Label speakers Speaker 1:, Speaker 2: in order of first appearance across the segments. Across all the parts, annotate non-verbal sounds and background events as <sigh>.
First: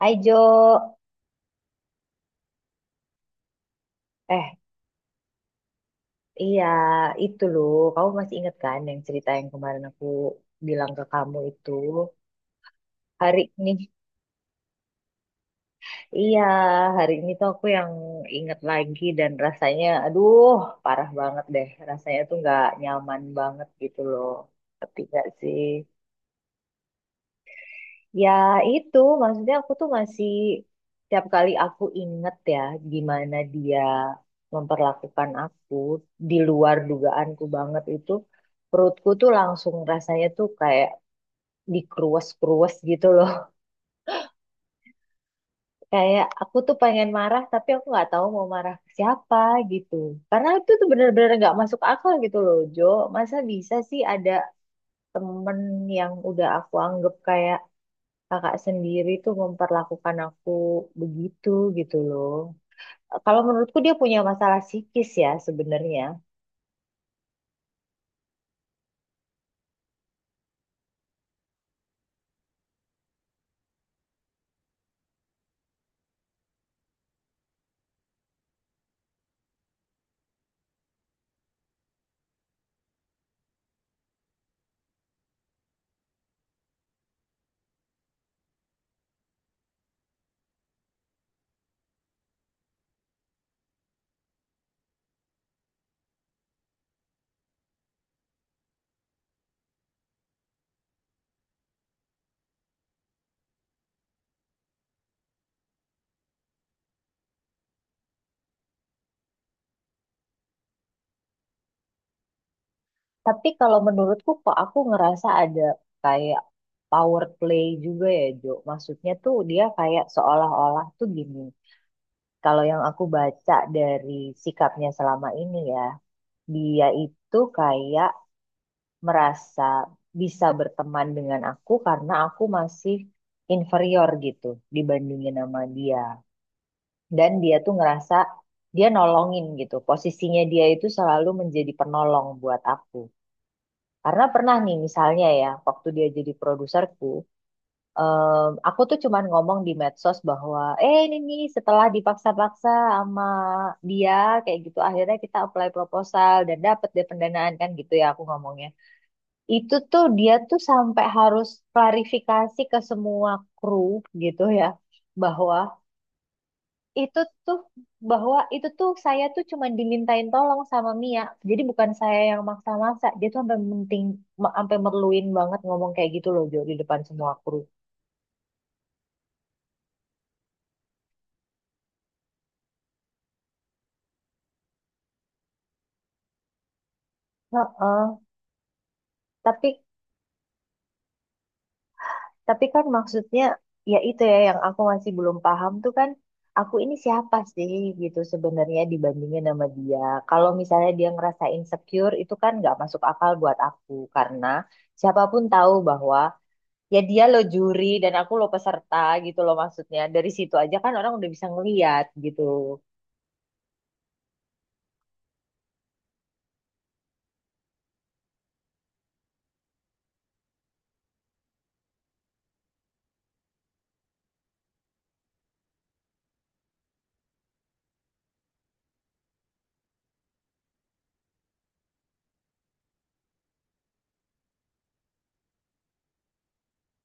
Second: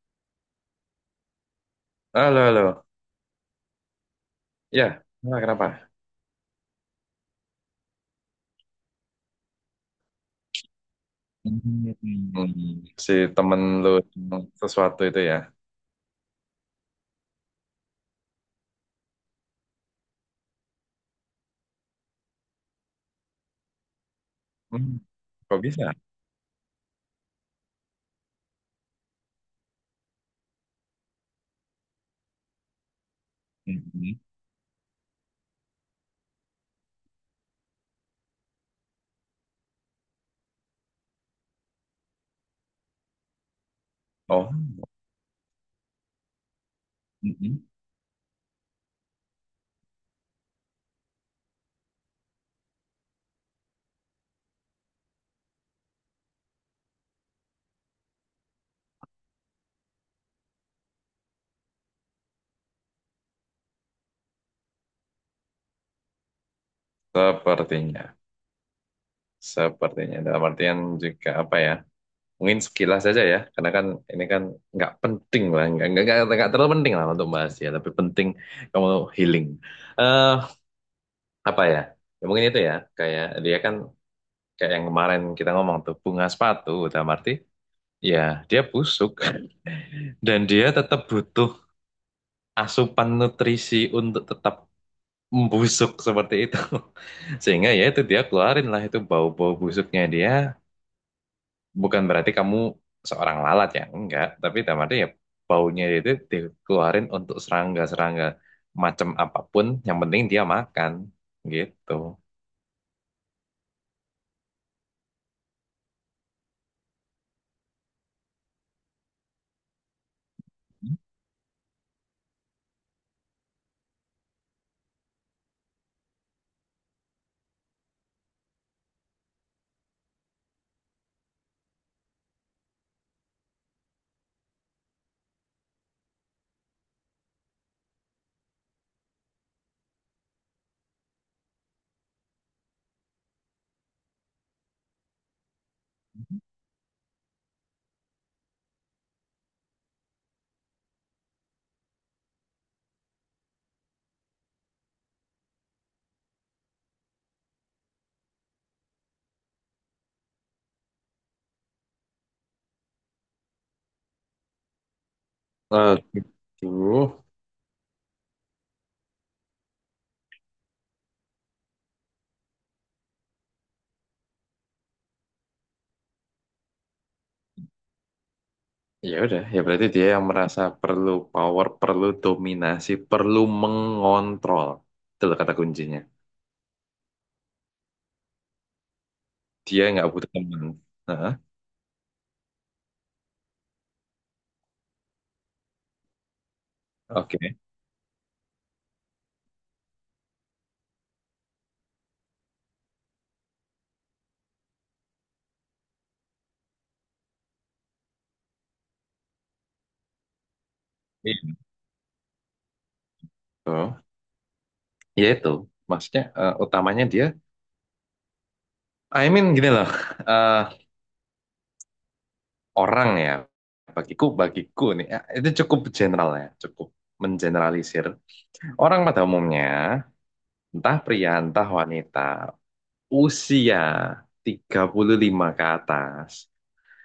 Speaker 1: Hai Jo,
Speaker 2: Halo, halo.
Speaker 1: eh
Speaker 2: Ya, nah, kenapa?
Speaker 1: iya itu loh, kamu masih inget kan yang cerita yang kemarin aku bilang ke kamu itu
Speaker 2: Hmm, si
Speaker 1: hari
Speaker 2: temen
Speaker 1: ini?
Speaker 2: lu sesuatu itu ya.
Speaker 1: Iya, hari ini tuh aku yang inget lagi dan rasanya, aduh parah banget deh, rasanya tuh nggak nyaman banget gitu loh,
Speaker 2: Hmm,
Speaker 1: tapi gak sih?
Speaker 2: kok bisa?
Speaker 1: Ya itu maksudnya aku tuh masih tiap kali aku inget ya gimana dia
Speaker 2: Mhm.
Speaker 1: memperlakukan aku di luar dugaanku banget itu perutku tuh langsung rasanya tuh kayak dikruas-kruas gitu loh. <laughs>
Speaker 2: Oh,
Speaker 1: Kayak aku tuh pengen marah
Speaker 2: mhm.
Speaker 1: tapi aku nggak tahu mau marah ke siapa gitu. Karena itu tuh bener-bener nggak masuk akal gitu loh Jo. Masa bisa sih ada temen yang udah aku anggap kayak kakak sendiri tuh memperlakukan aku begitu gitu loh. Kalau menurutku dia punya masalah psikis ya sebenarnya.
Speaker 2: Sepertinya. Sepertinya. Dalam artian juga apa ya? Mungkin sekilas saja ya. Karena kan ini kan nggak penting lah. Nggak terlalu penting lah untuk bahas ya. Tapi penting kamu healing. eh Apa ya? Ya mungkin itu ya. Kayak dia kan kayak yang kemarin kita ngomong tuh. Bunga sepatu. Dalam arti ya dia busuk <laughs> dan dia tetap butuh asupan nutrisi untuk tetap membusuk seperti itu. <laughs> Sehingga ya itu dia keluarin lah itu bau-bau busuknya dia. Bukan berarti kamu seorang lalat ya, enggak. Tapi dalam arti ya baunya itu dikeluarin untuk serangga-serangga macam apapun. Yang penting dia makan gitu.
Speaker 1: Tapi kalau menurutku kok aku ngerasa ada kayak power play juga ya Jo. Maksudnya tuh dia kayak seolah-olah tuh gini. Kalau yang aku baca dari sikapnya selama ini ya, dia itu kayak merasa bisa berteman dengan aku karena aku masih inferior gitu dibandingin sama dia. Dan dia tuh ngerasa dia nolongin gitu. Posisinya dia itu selalu menjadi penolong buat aku. Karena pernah nih misalnya ya, waktu dia jadi produserku, aku tuh cuman ngomong di medsos bahwa, eh ini nih setelah dipaksa-paksa sama dia kayak gitu, akhirnya kita apply proposal dan dapet deh pendanaan kan gitu ya aku ngomongnya. Itu tuh dia tuh sampai harus klarifikasi ke semua kru gitu ya, bahwa
Speaker 2: Nah, gitu.
Speaker 1: itu tuh bahwa itu tuh saya tuh cuma dimintain tolong sama Mia. Jadi bukan saya yang maksa-maksa. Dia tuh sampai penting sampai merluin banget ngomong kayak gitu loh Jo di depan semua kru.
Speaker 2: Ya udah, ya berarti dia yang merasa perlu power, perlu dominasi, perlu mengontrol. Itu loh kata kuncinya.
Speaker 1: Heeh. Tapi
Speaker 2: Dia nggak butuh teman. Nah,
Speaker 1: tapi kan maksudnya ya itu ya yang aku masih belum paham tuh kan aku ini siapa
Speaker 2: oke.
Speaker 1: sih gitu sebenarnya dibandingin sama dia. Kalau misalnya dia ngerasa insecure itu kan nggak masuk akal buat aku karena siapapun tahu bahwa ya dia lo juri dan aku lo peserta gitu loh maksudnya dari situ aja kan orang udah bisa
Speaker 2: Itu.
Speaker 1: ngeliat gitu.
Speaker 2: Ya itu. Maksudnya utamanya dia, I mean gini loh, <laughs> eh, orang ya, bagiku nih, itu cukup general ya, cukup mengeneralisir. Orang pada umumnya, entah pria, entah wanita, usia 35 ke atas,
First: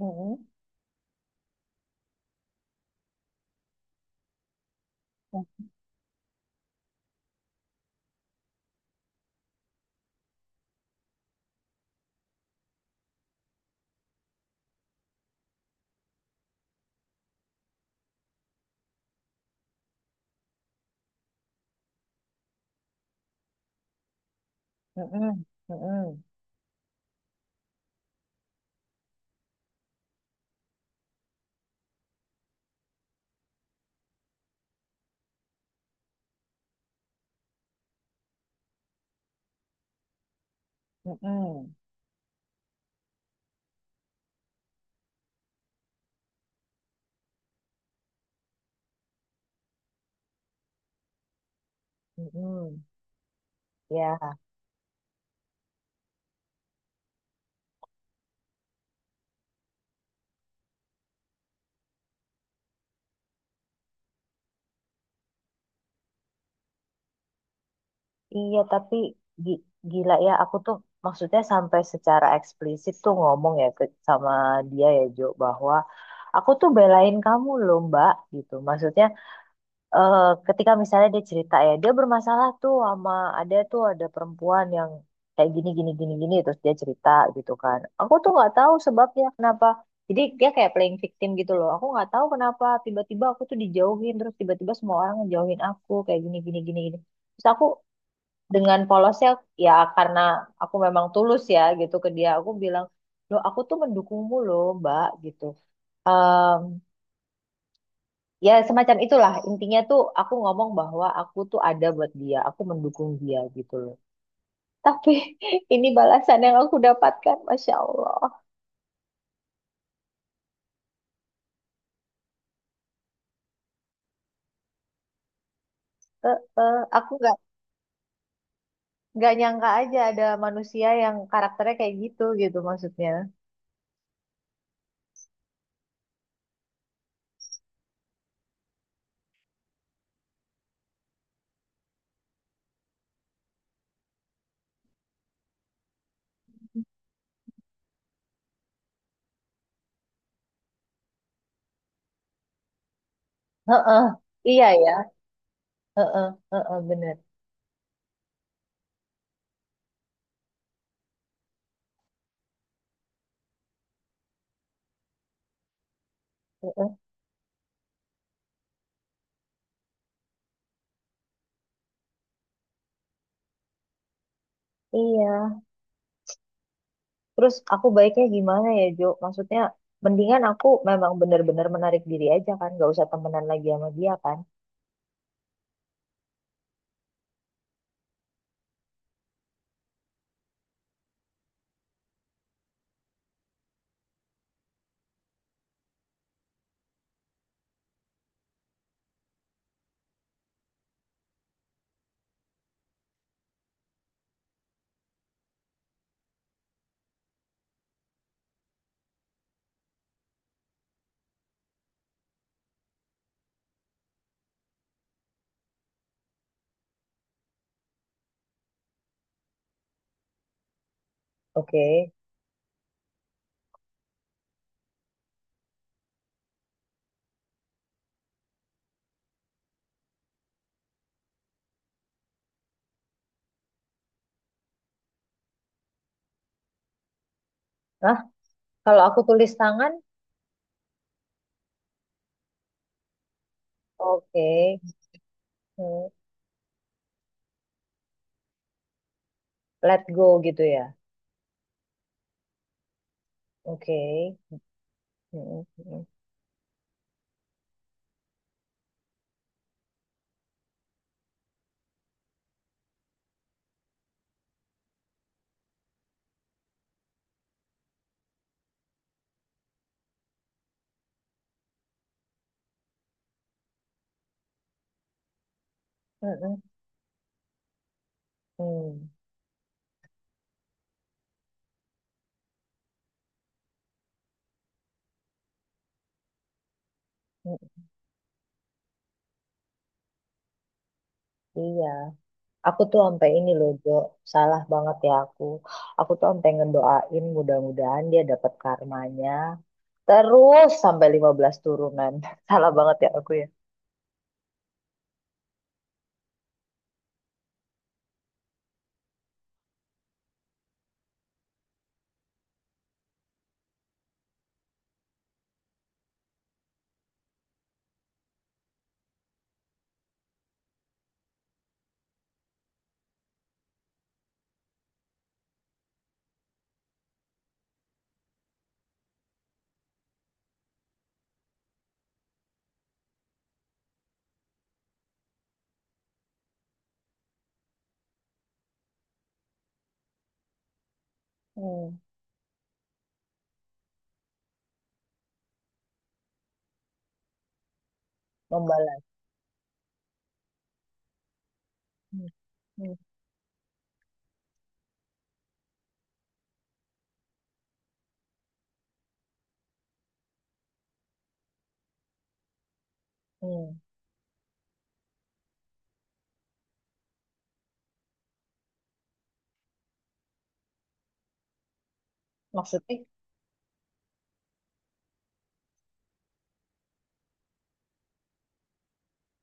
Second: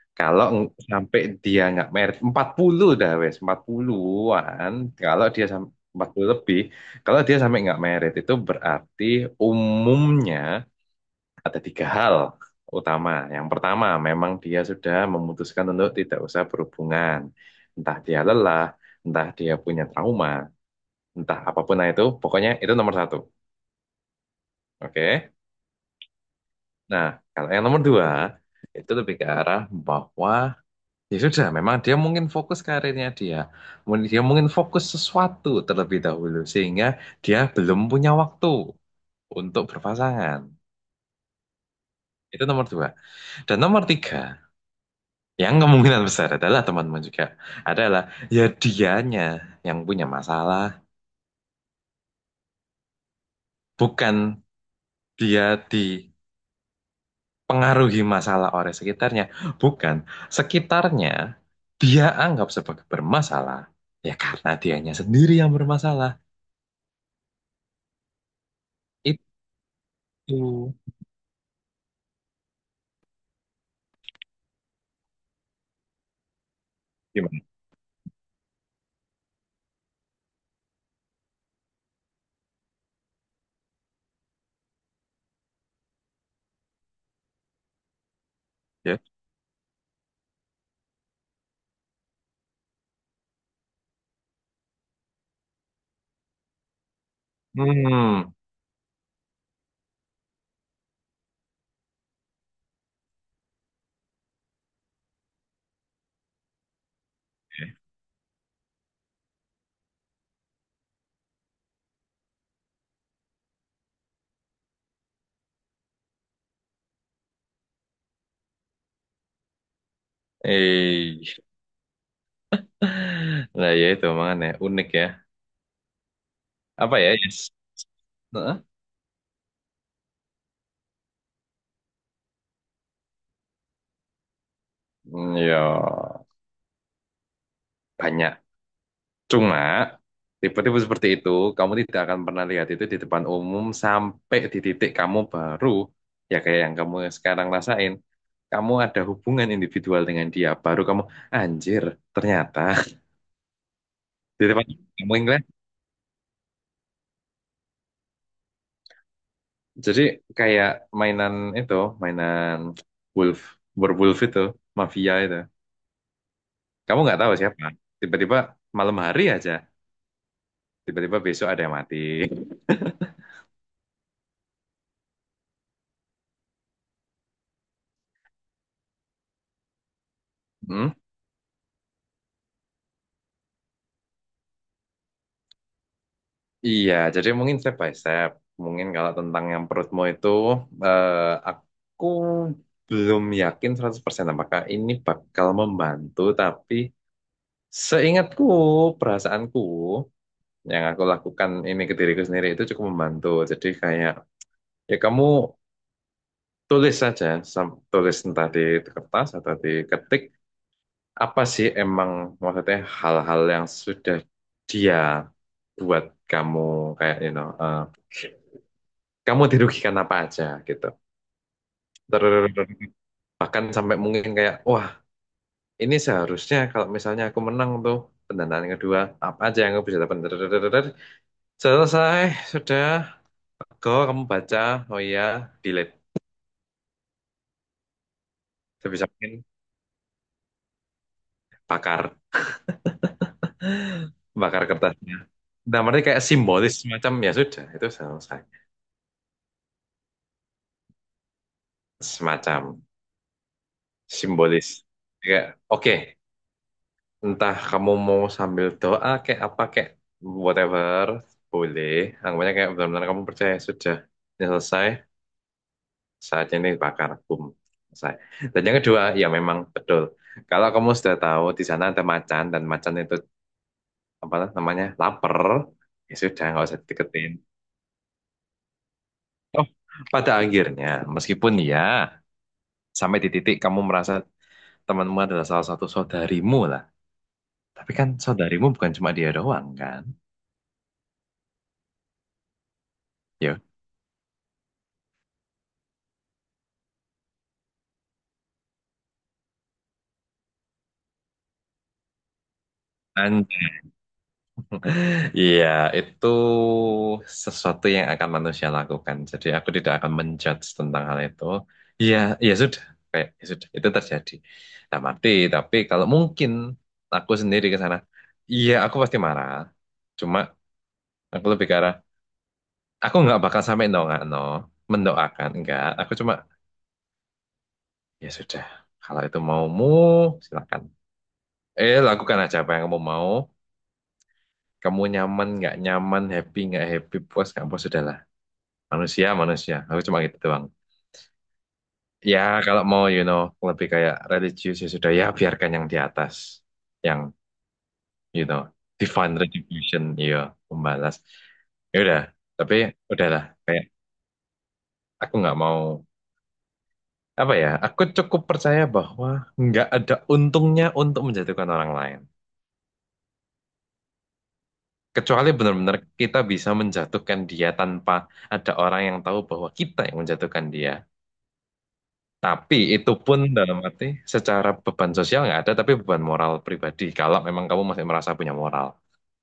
Speaker 1: Mm-mm.
Speaker 2: kalau sampai dia nggak merit 40 dah wes 40-an, kalau dia sampai 40 lebih, kalau dia sampai nggak merit itu berarti umumnya ada tiga hal utama. Yang pertama, memang dia sudah memutuskan untuk tidak usah berhubungan. Entah dia lelah, entah dia punya trauma, entah apapun lah itu, pokoknya itu nomor 1. Oke.
Speaker 1: Mm-mm, mm-mm,
Speaker 2: Nah, kalau yang nomor 2 itu lebih ke arah bahwa ya sudah, memang dia mungkin fokus karirnya dia. Dia mungkin fokus sesuatu terlebih dahulu sehingga dia belum punya waktu untuk berpasangan.
Speaker 1: mm-mm,
Speaker 2: Itu nomor 2. Dan nomor 3, yang kemungkinan besar adalah teman-teman juga adalah ya dianya yang punya masalah,
Speaker 1: mm-mm. Ya
Speaker 2: bukan dia dipengaruhi masalah oleh sekitarnya, bukan sekitarnya dia anggap sebagai bermasalah. Ya karena dianya sendiri yang bermasalah.
Speaker 1: iya tapi gi- gila ya aku tuh
Speaker 2: Itu
Speaker 1: maksudnya sampai secara eksplisit tuh ngomong ya ke sama dia ya Jo bahwa aku tuh belain
Speaker 2: gimana?
Speaker 1: kamu loh Mbak gitu maksudnya, eh, ketika misalnya dia cerita ya dia bermasalah tuh sama ada tuh ada perempuan yang kayak gini gini gini gini terus dia cerita gitu kan aku tuh nggak tahu
Speaker 2: Ya?
Speaker 1: sebabnya kenapa jadi dia kayak playing victim gitu loh aku nggak tahu kenapa tiba-tiba aku tuh dijauhin terus tiba-tiba semua orang ngejauhin aku kayak gini gini gini gini terus aku
Speaker 2: Hmm,
Speaker 1: dengan polosnya ya karena aku memang tulus ya gitu ke dia aku bilang loh aku tuh mendukungmu loh mbak gitu ya semacam itulah intinya tuh aku ngomong bahwa aku tuh ada buat dia aku mendukung dia gitu loh tapi <laughs> ini balasan yang aku dapatkan masya Allah.
Speaker 2: eh, <laughs> nah, ya itu makanya unik ya. Apa
Speaker 1: Aku
Speaker 2: ya?
Speaker 1: nggak
Speaker 2: Yes. Heeh.
Speaker 1: nggak nyangka aja ada manusia yang karakternya kayak gitu gitu maksudnya.
Speaker 2: Hmm, ya, banyak. Cuma, tipe-tipe seperti itu, kamu tidak akan pernah lihat itu di depan umum sampai di titik kamu baru, ya kayak yang kamu sekarang rasain, kamu ada hubungan individual dengan dia, baru kamu, anjir, ternyata. <laughs>
Speaker 1: Heeh.
Speaker 2: Di depan
Speaker 1: Iya ya.
Speaker 2: kamu ingat,
Speaker 1: Heeh, heeh, bener.
Speaker 2: jadi kayak mainan itu, mainan wolf, werewolf itu, mafia itu.
Speaker 1: Heeh,
Speaker 2: Kamu nggak tahu siapa. Tiba-tiba malam hari aja, tiba-tiba besok ada yang mati.
Speaker 1: iya terus aku baiknya gimana ya Jo maksudnya mendingan aku
Speaker 2: Hmm?
Speaker 1: memang bener-bener menarik diri aja kan nggak usah temenan lagi sama dia kan.
Speaker 2: Iya, jadi mungkin step by step. Mungkin kalau tentang yang perutmu itu, eh, aku belum yakin 100% apakah ini bakal membantu, tapi seingatku, perasaanku, yang aku lakukan ini ke diriku sendiri itu cukup membantu. Jadi kayak, ya kamu tulis saja, tulis entah di kertas atau di ketik, apa sih emang maksudnya hal-hal yang sudah dia buat kamu kayak kamu dirugikan apa aja gitu.
Speaker 1: Oke.
Speaker 2: Terus bahkan sampai mungkin kayak wah, ini seharusnya kalau misalnya aku menang tuh pendanaan kedua apa aja yang aku bisa dapat. Terus selesai, sudah. Go, kamu baca. Oh iya, delete.
Speaker 1: Nah, kalau
Speaker 2: Sebisa
Speaker 1: aku
Speaker 2: mungkin
Speaker 1: tulis tangan.
Speaker 2: bakar. <laughs>
Speaker 1: Oke.
Speaker 2: Bakar kertasnya. Nah, mereka
Speaker 1: Hmm.
Speaker 2: kayak simbolis semacam ya sudah, itu selesai.
Speaker 1: Let go gitu ya.
Speaker 2: Semacam.
Speaker 1: Oke.
Speaker 2: Simbolis. Kayak,
Speaker 1: Hmm,
Speaker 2: oke,
Speaker 1: hmm,
Speaker 2: entah kamu mau sambil doa kayak apa kayak whatever, boleh. Anggapannya kayak benar-benar kamu percaya sudah ini selesai, saatnya ini bakar, boom, selesai. Dan yang kedua, ya memang betul. Kalau kamu sudah tahu di sana ada macan dan macan itu apa namanya lapar, ya sudah
Speaker 1: hmm, hmm,
Speaker 2: nggak usah deketin.
Speaker 1: hmm,
Speaker 2: Oh, pada akhirnya, meskipun ya sampai di titik kamu merasa temanmu adalah salah satu saudarimu.
Speaker 1: hmm.
Speaker 2: Tapi kan saudarimu bukan cuma dia doang kan?
Speaker 1: Iya. Aku tuh sampai ini
Speaker 2: Ya.
Speaker 1: loh, Jo. Salah banget ya aku. Aku tuh sampai ngedoain mudah-mudahan dia dapat karmanya. Terus sampai 15 turunan. <laughs> Salah banget ya aku ya.
Speaker 2: Dan iya, itu sesuatu yang akan manusia lakukan. Jadi aku tidak akan menjudge tentang hal itu. Iya, ya sudah, kayak ya sudah itu terjadi. Nah, mati, tapi kalau mungkin aku sendiri ke sana, iya aku pasti marah. Cuma aku lebih ke arah, aku nggak bakal sampai no nggak no, mendoakan enggak. Aku cuma ya sudah, kalau itu maumu silakan. Lakukan aja apa yang kamu mau. Kamu nyaman nggak nyaman, happy nggak happy, puas nggak puas, sudahlah. Manusia, manusia. Aku cuma gitu doang.
Speaker 1: Hmm.
Speaker 2: Ya, kalau mau, lebih kayak religius ya sudah ya biarkan yang di atas, yang you know,
Speaker 1: Membalas.
Speaker 2: divine retribution, iya, membalas. Ya udah,
Speaker 1: Hmm.
Speaker 2: tapi
Speaker 1: Hmm.
Speaker 2: udahlah. Kayak aku nggak mau apa ya? Aku cukup percaya bahwa nggak ada untungnya untuk menjatuhkan orang lain.
Speaker 1: Hmm.
Speaker 2: Kecuali benar-benar kita bisa menjatuhkan dia tanpa ada orang yang tahu bahwa kita yang menjatuhkan dia. Tapi
Speaker 1: Maksudnya,
Speaker 2: itu pun dalam arti secara beban sosial nggak ada, tapi beban moral pribadi. Kalau memang kamu masih merasa punya moral,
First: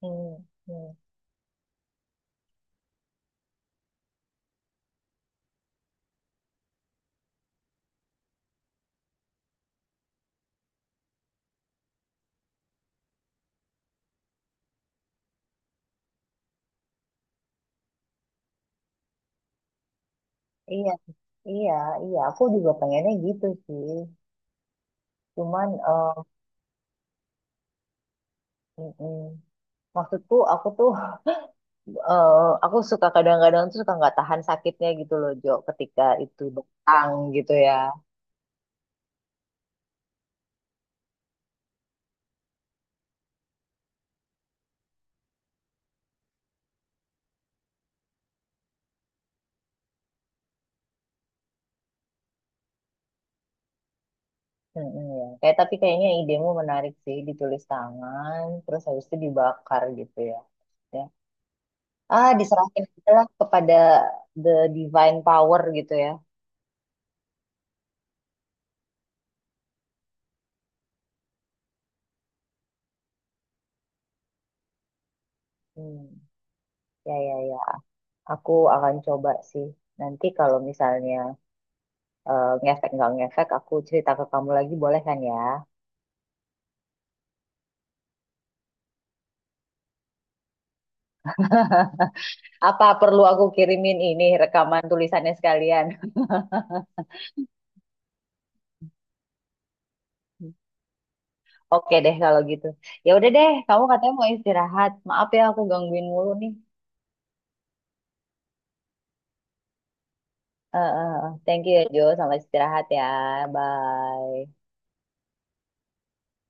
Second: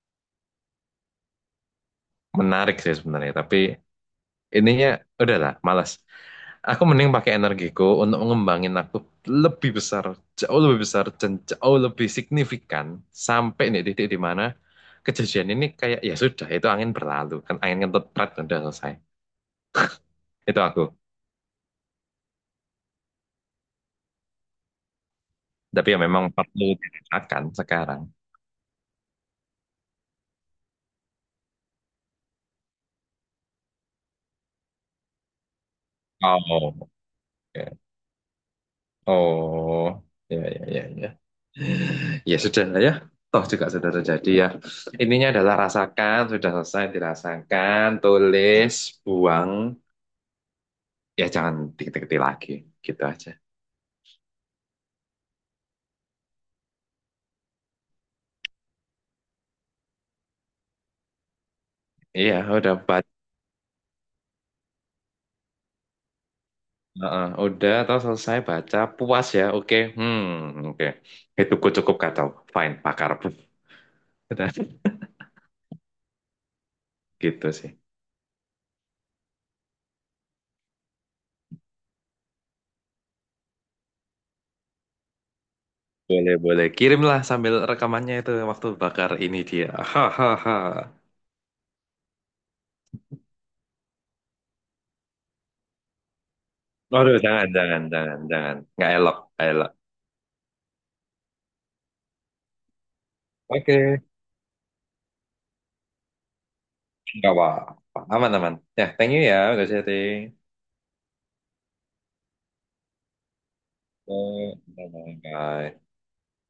Speaker 1: hmm. Hmm.
Speaker 2: menarik sih sebenarnya. Tapi ininya udahlah, malas. Aku mending pakai energiku untuk mengembangin aku lebih besar, jauh lebih besar dan jauh lebih signifikan sampai nih titik di mana kejadian ini kayak ya sudah itu angin berlalu kan angin kentut prat udah selesai. Itu
Speaker 1: Iya,
Speaker 2: aku.
Speaker 1: iya, iya. Aku juga pengennya gitu sih. Cuman,
Speaker 2: Tapi ya memang perlu ditingkatkan sekarang.
Speaker 1: mm, mm. Maksudku aku tuh eh, aku suka kadang-kadang tuh suka nggak tahan sakitnya gitu loh Jo ketika itu
Speaker 2: Oh,
Speaker 1: datang gitu ya.
Speaker 2: oke. Oh, ya, ya, ya, ya. Ya sudah lah ya. Toh juga sudah terjadi ya. Ininya adalah rasakan, sudah selesai dirasakan, tulis, buang. Ya jangan diketik-ketik lagi. Gitu aja.
Speaker 1: Mm-mm, ya. Kayak tapi kayaknya idemu menarik sih ditulis tangan terus habis itu dibakar gitu ya. Ya. Ah
Speaker 2: Iya, udah
Speaker 1: diserahin aja
Speaker 2: baca.
Speaker 1: lah kepada the divine power gitu ya.
Speaker 2: Udah, toh selesai baca. Puas ya, oke. Hmm, oke. Itu cukup kacau. Fine, bakar. <laughs> Udah,
Speaker 1: Hmm. Ya ya
Speaker 2: gitu
Speaker 1: ya.
Speaker 2: sih.
Speaker 1: Aku akan coba sih. Nanti kalau misalnya ngefek nggak ngefek aku cerita ke kamu lagi boleh kan ya?
Speaker 2: Boleh, boleh. Kirimlah sambil rekamannya itu waktu bakar ini dia. <laughs> Hahaha.
Speaker 1: Apa perlu aku kirimin ini rekaman tulisannya sekalian?
Speaker 2: Waduh, jangan, jangan, jangan, jangan. Nggak elok, nggak elok.
Speaker 1: <laughs> Oke deh kalau gitu. Ya udah deh, kamu
Speaker 2: Oke,
Speaker 1: katanya mau istirahat. Maaf ya aku gangguin mulu nih.
Speaker 2: nggak apa-apa. Aman, aman. Ya, thank you ya, udah sharing.
Speaker 1: Eh. Thank you ya Jo, selamat istirahat ya.
Speaker 2: Eh,
Speaker 1: Bye.
Speaker 2: Bye-bye.